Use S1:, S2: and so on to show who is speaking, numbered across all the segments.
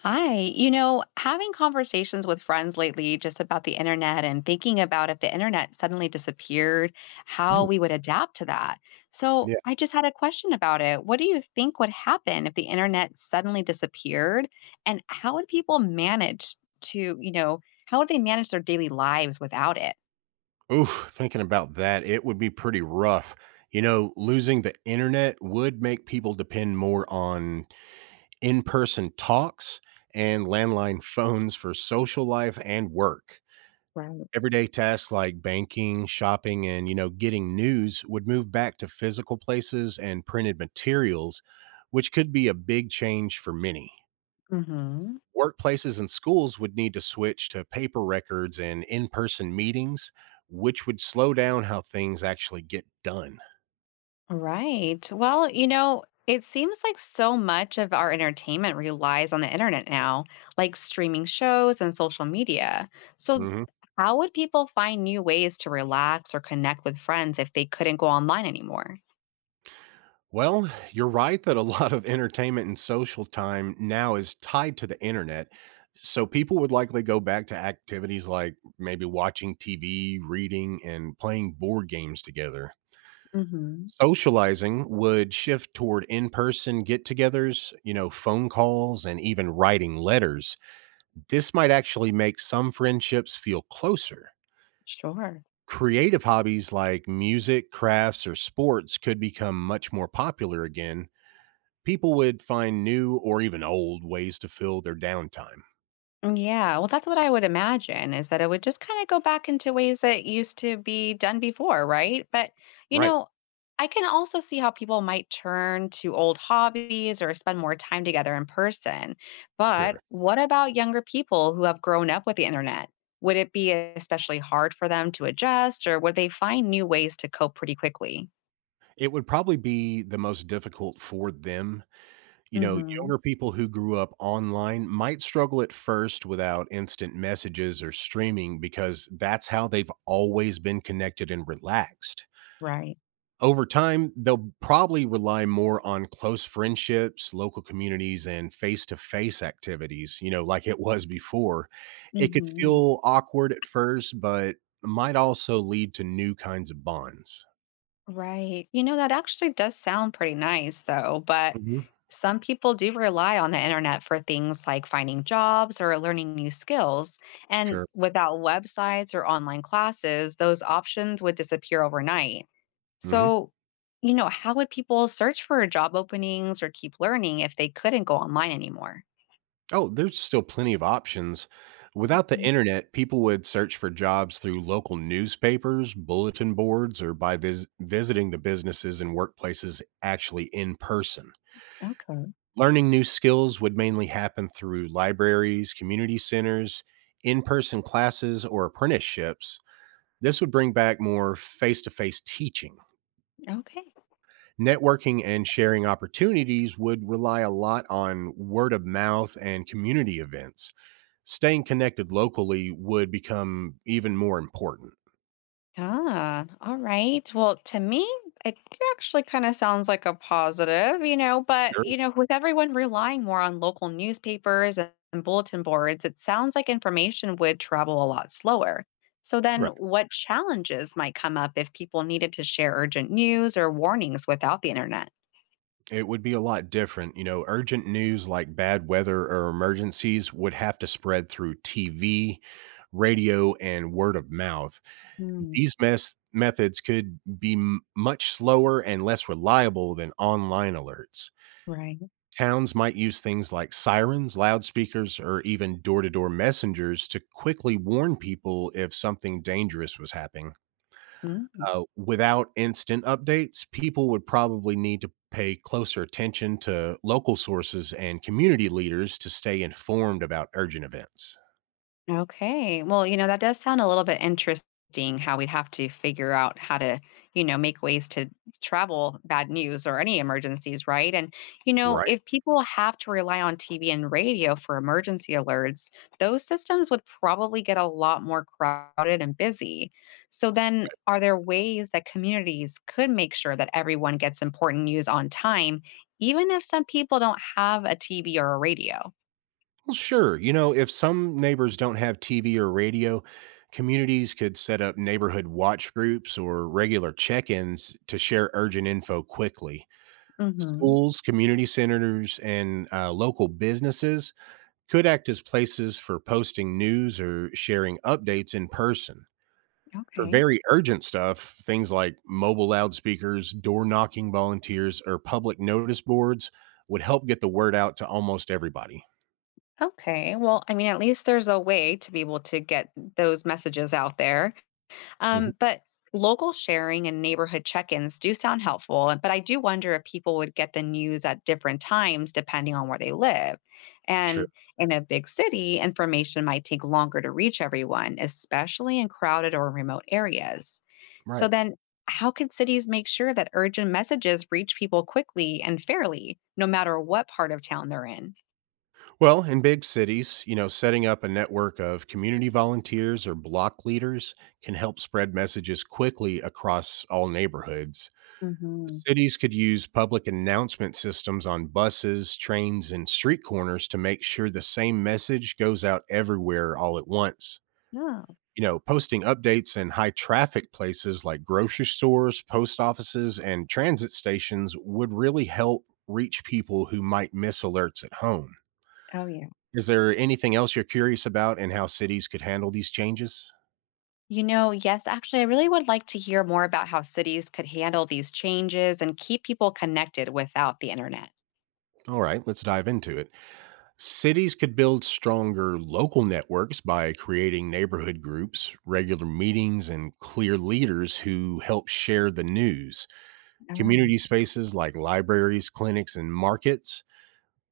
S1: Hi. You know, having conversations with friends lately just about the internet and thinking about if the internet suddenly disappeared, how
S2: Mm,
S1: we would adapt to that. So,
S2: yeah.
S1: I just had a question about it. What do you think would happen if the internet suddenly disappeared? And how would people manage to how would they manage their daily lives without it?
S2: Oof, thinking about that, it would be pretty rough. You know, losing the internet would make people depend more on in-person talks and landline phones for social life and work.
S1: Right.
S2: Everyday tasks like banking, shopping, and, you know, getting news would move back to physical places and printed materials, which could be a big change for many.
S1: Mhm.
S2: Workplaces and schools would need to switch to paper records and in person meetings, which would slow down how things actually get done.
S1: Right. Well, you know, it seems like so much of our entertainment relies on the internet now, like streaming shows and social media. So,
S2: Mhm.
S1: how would people find new ways to relax or connect with friends if they couldn't go online anymore?
S2: Well, you're right that a lot of entertainment and social time now is tied to the internet. So people would likely go back to activities like maybe watching TV, reading, and playing board games together.
S1: Hmm.
S2: Socializing would shift toward in person get togethers, you know, phone calls, and even writing letters. This might actually make some friendships feel closer.
S1: Sure.
S2: Creative hobbies like music, crafts, or sports could become much more popular again. People would find new or even old ways to fill their downtime.
S1: Yeah, well, that's what I would imagine, is that it would just kind of go back into ways that used to be done before, right? But, you
S2: Right.
S1: know, I can also see how people might turn to old hobbies or spend more time together in person. But
S2: Sure.
S1: what about younger people who have grown up with the internet? Would it be especially hard for them to adjust, or would they find new ways to cope pretty quickly?
S2: It would probably be the most difficult for them. You know,
S1: Hmm.
S2: younger people who grew up online might struggle at first without instant messages or streaming because that's how they've always been connected and relaxed.
S1: Right.
S2: Over time, they'll probably rely more on close friendships, local communities, and face to face activities, you know, like it was before. It could
S1: Hmm.
S2: feel awkward at first, but might also lead to new kinds of bonds.
S1: Right. You know, that actually does sound pretty nice, though. But
S2: Hmm.
S1: some people do rely on the internet for things like finding jobs or learning new skills. And
S2: Sure.
S1: without websites or online classes, those options would disappear overnight.
S2: Hmm.
S1: So, you know, how would people search for job openings or keep learning if they couldn't go online anymore?
S2: Oh, there's still plenty of options. Without the
S1: Mm.
S2: internet, people would search for jobs through local newspapers, bulletin boards, or by visiting the businesses and workplaces actually in person.
S1: Okay.
S2: Learning new skills would mainly happen through libraries, community centers, in person classes, or apprenticeships. This would bring back more face to face teaching.
S1: Okay.
S2: Networking and sharing opportunities would rely a lot on word of mouth and community events. Staying connected locally would become even more important.
S1: Ah, all right. Well, to me, it actually kind of sounds like a positive, you know, but, you
S2: Sure.
S1: know, with everyone relying more on local newspapers and bulletin boards, it sounds like information would travel a lot slower. So then, what challenges might come up if people needed to share urgent news or warnings without the internet?
S2: It would be a lot different. You know, urgent news like bad weather or emergencies would have to spread through TV, radio, and word of mouth.
S1: Mm.
S2: These methods could be much slower and less reliable than online alerts.
S1: Right.
S2: Towns might use things like sirens, loudspeakers, or even door to door messengers to quickly warn people if something dangerous was happening.
S1: Mm.
S2: Without instant updates, people would probably need to pay closer attention to local sources and community leaders to stay informed about urgent events.
S1: Okay. Well, you know, that does sound a little bit interesting, how we'd have to figure out how to make ways to travel bad news or any emergencies, right? And, you know,
S2: Right.
S1: if people have to rely on TV and radio for emergency alerts, those systems would probably get a lot more crowded and busy. So then, are there ways that communities could make sure that everyone gets important news on time, even if some people don't have a TV or a radio?
S2: Well, sure. You know, if some neighbors don't have TV or radio, communities could set up neighborhood watch groups or regular check ins to share urgent info quickly.
S1: Mhm.
S2: Schools, community centers, and local businesses could act as places for posting news or sharing updates in person. For
S1: Okay.
S2: very urgent stuff, things like mobile loudspeakers, door knocking volunteers, or public notice boards would help get the word out to almost everybody.
S1: Okay. Well, I mean, at least there's a way to be able to get those messages out there.
S2: Mhm.
S1: But local sharing and neighborhood check ins do sound helpful. But I do wonder if people would get the news at different times depending on where they live.
S2: Sure.
S1: And in a big city, information might take longer to reach everyone, especially in crowded or remote areas. So
S2: Right.
S1: then, how can cities make sure that urgent messages reach people quickly and fairly, no matter what part of town they're in?
S2: Well, in big cities, you know, setting up a network of community volunteers or block leaders can help spread messages quickly across all neighborhoods.
S1: Hmm.
S2: Cities could use public announcement systems on buses, trains, and street corners to make sure the same message goes out everywhere all at once.
S1: Yeah.
S2: You know, posting updates in high traffic places like grocery stores, post offices, and transit stations would really help reach people who might miss alerts at home.
S1: Oh, yeah.
S2: Is there anything else you're curious about and how cities could handle these changes?
S1: You know, yes, actually, I really would like to hear more about how cities could handle these changes and keep people connected without the internet.
S2: All right, let's dive into it. Cities could build stronger local networks by creating neighborhood groups, regular meetings, and clear leaders who help share the news.
S1: Oh.
S2: Community spaces like libraries, clinics, and markets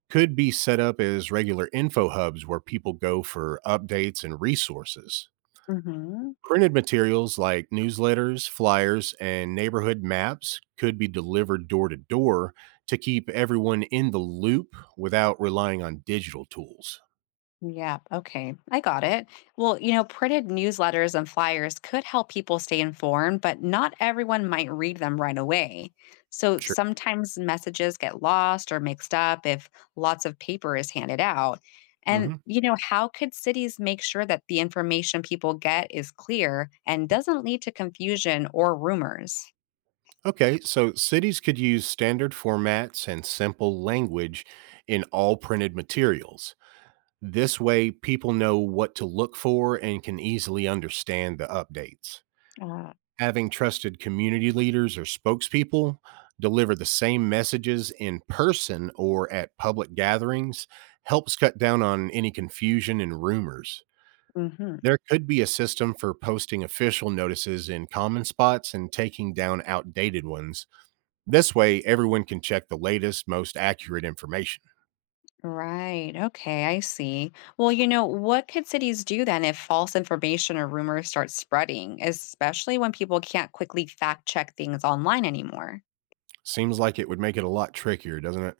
S2: could be set up as regular info hubs where people go for updates and resources.
S1: Hmm.
S2: Printed materials like newsletters, flyers, and neighborhood maps could be delivered door to door to keep everyone in the loop without relying on digital tools.
S1: Yeah, okay. I got it. Well, you know, printed newsletters and flyers could help people stay informed, but not everyone might read them right away. So
S2: Sure.
S1: sometimes messages get lost or mixed up if lots of paper is handed out. And,
S2: Hmm.
S1: you know, how could cities make sure that the information people get is clear and doesn't lead to confusion or rumors?
S2: Okay, so cities could use standard formats and simple language in all printed materials. This way, people know what to look for and can easily understand the updates.
S1: Uh,
S2: Having trusted community leaders or spokespeople deliver the same messages in person or at public gatherings helps cut down on any confusion and rumors.
S1: mhm.
S2: There could be a system for posting official notices in common spots and taking down outdated ones. This way, everyone can check the latest, most accurate information.
S1: Right. Okay, I see. Well, you know, what could cities do then if false information or rumors start spreading, especially when people can't quickly fact check things online anymore?
S2: Seems like it would make it a lot trickier, doesn't it?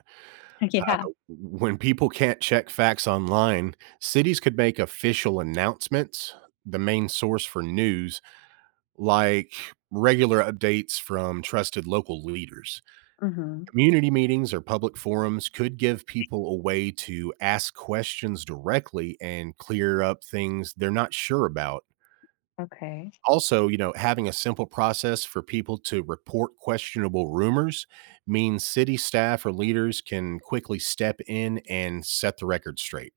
S2: Uh,
S1: Yeah.
S2: when people can't check facts online, cities could make official announcements, the main source for news, like regular updates from trusted local leaders.
S1: Hmm.
S2: Community meetings or public forums could give people a way to ask questions directly and clear up things they're not sure about.
S1: Okay.
S2: Also, you know, having a simple process for people to report questionable rumors means city staff or leaders can quickly step in and set the record straight.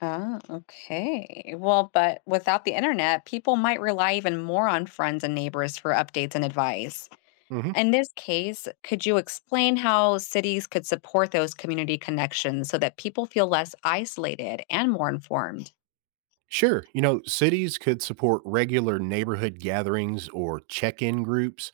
S1: Oh, okay. Well, but without the internet, people might rely even more on friends and neighbors for updates and advice.
S2: Mhm.
S1: In this case, could you explain how cities could support those community connections so that people feel less isolated and more informed?
S2: Sure, you know, cities could support regular neighborhood gatherings or check in groups,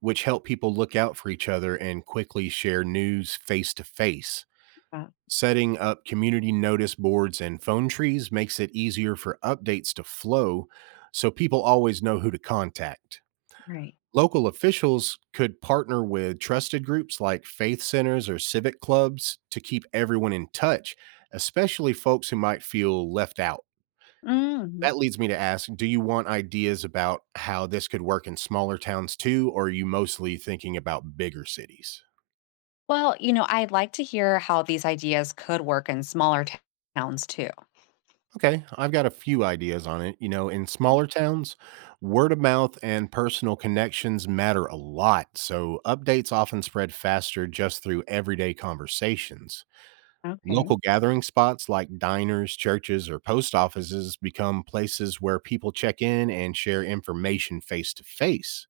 S2: which help people look out for each other and quickly share news face to face.
S1: Uh,
S2: Setting up community notice boards and phone trees makes it easier for updates to flow so people always know who to contact.
S1: right.
S2: Local officials could partner with trusted groups like faith centers or civic clubs to keep everyone in touch, especially folks who might feel left out.
S1: Mm.
S2: That leads me to ask, do you want ideas about how this could work in smaller towns too, or are you mostly thinking about bigger cities?
S1: Well, you know, I'd like to hear how these ideas could work in smaller towns too.
S2: Okay, I've got a few ideas on it. You know, in smaller towns, word of mouth and personal connections matter a lot. So updates often spread faster just through everyday conversations.
S1: Okay.
S2: Local gathering spots like diners, churches, or post offices become places where people check in and share information face to face.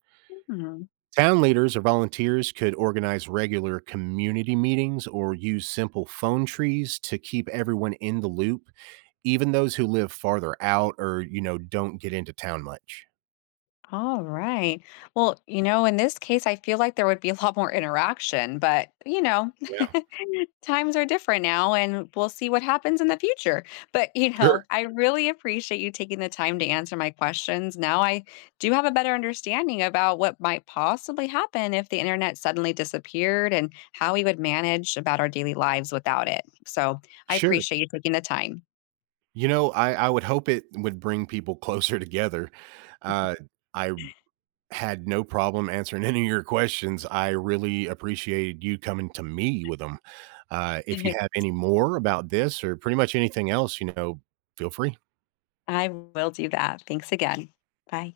S1: Hmm.
S2: Town leaders or volunteers could organize regular community meetings or use simple phone trees to keep everyone in the loop, even those who live farther out or, you know, don't get into town much.
S1: All right. Well, you know, in this case, I feel like there would be a lot more interaction, but you know,
S2: Yeah.
S1: times are different now and we'll see what happens in the future. But, you
S2: Sure.
S1: know, I really appreciate you taking the time to answer my questions. Now I do have a better understanding about what might possibly happen if the internet suddenly disappeared and how we would manage about our daily lives without it. So I
S2: Sure.
S1: appreciate you taking the time.
S2: You know, I would hope it would bring people closer together. Uh, I had no problem answering any of your questions. I really appreciated you coming to me with them. If you have any more about this or pretty much anything else, you know, feel free.
S1: I will do that. Thanks again. Bye.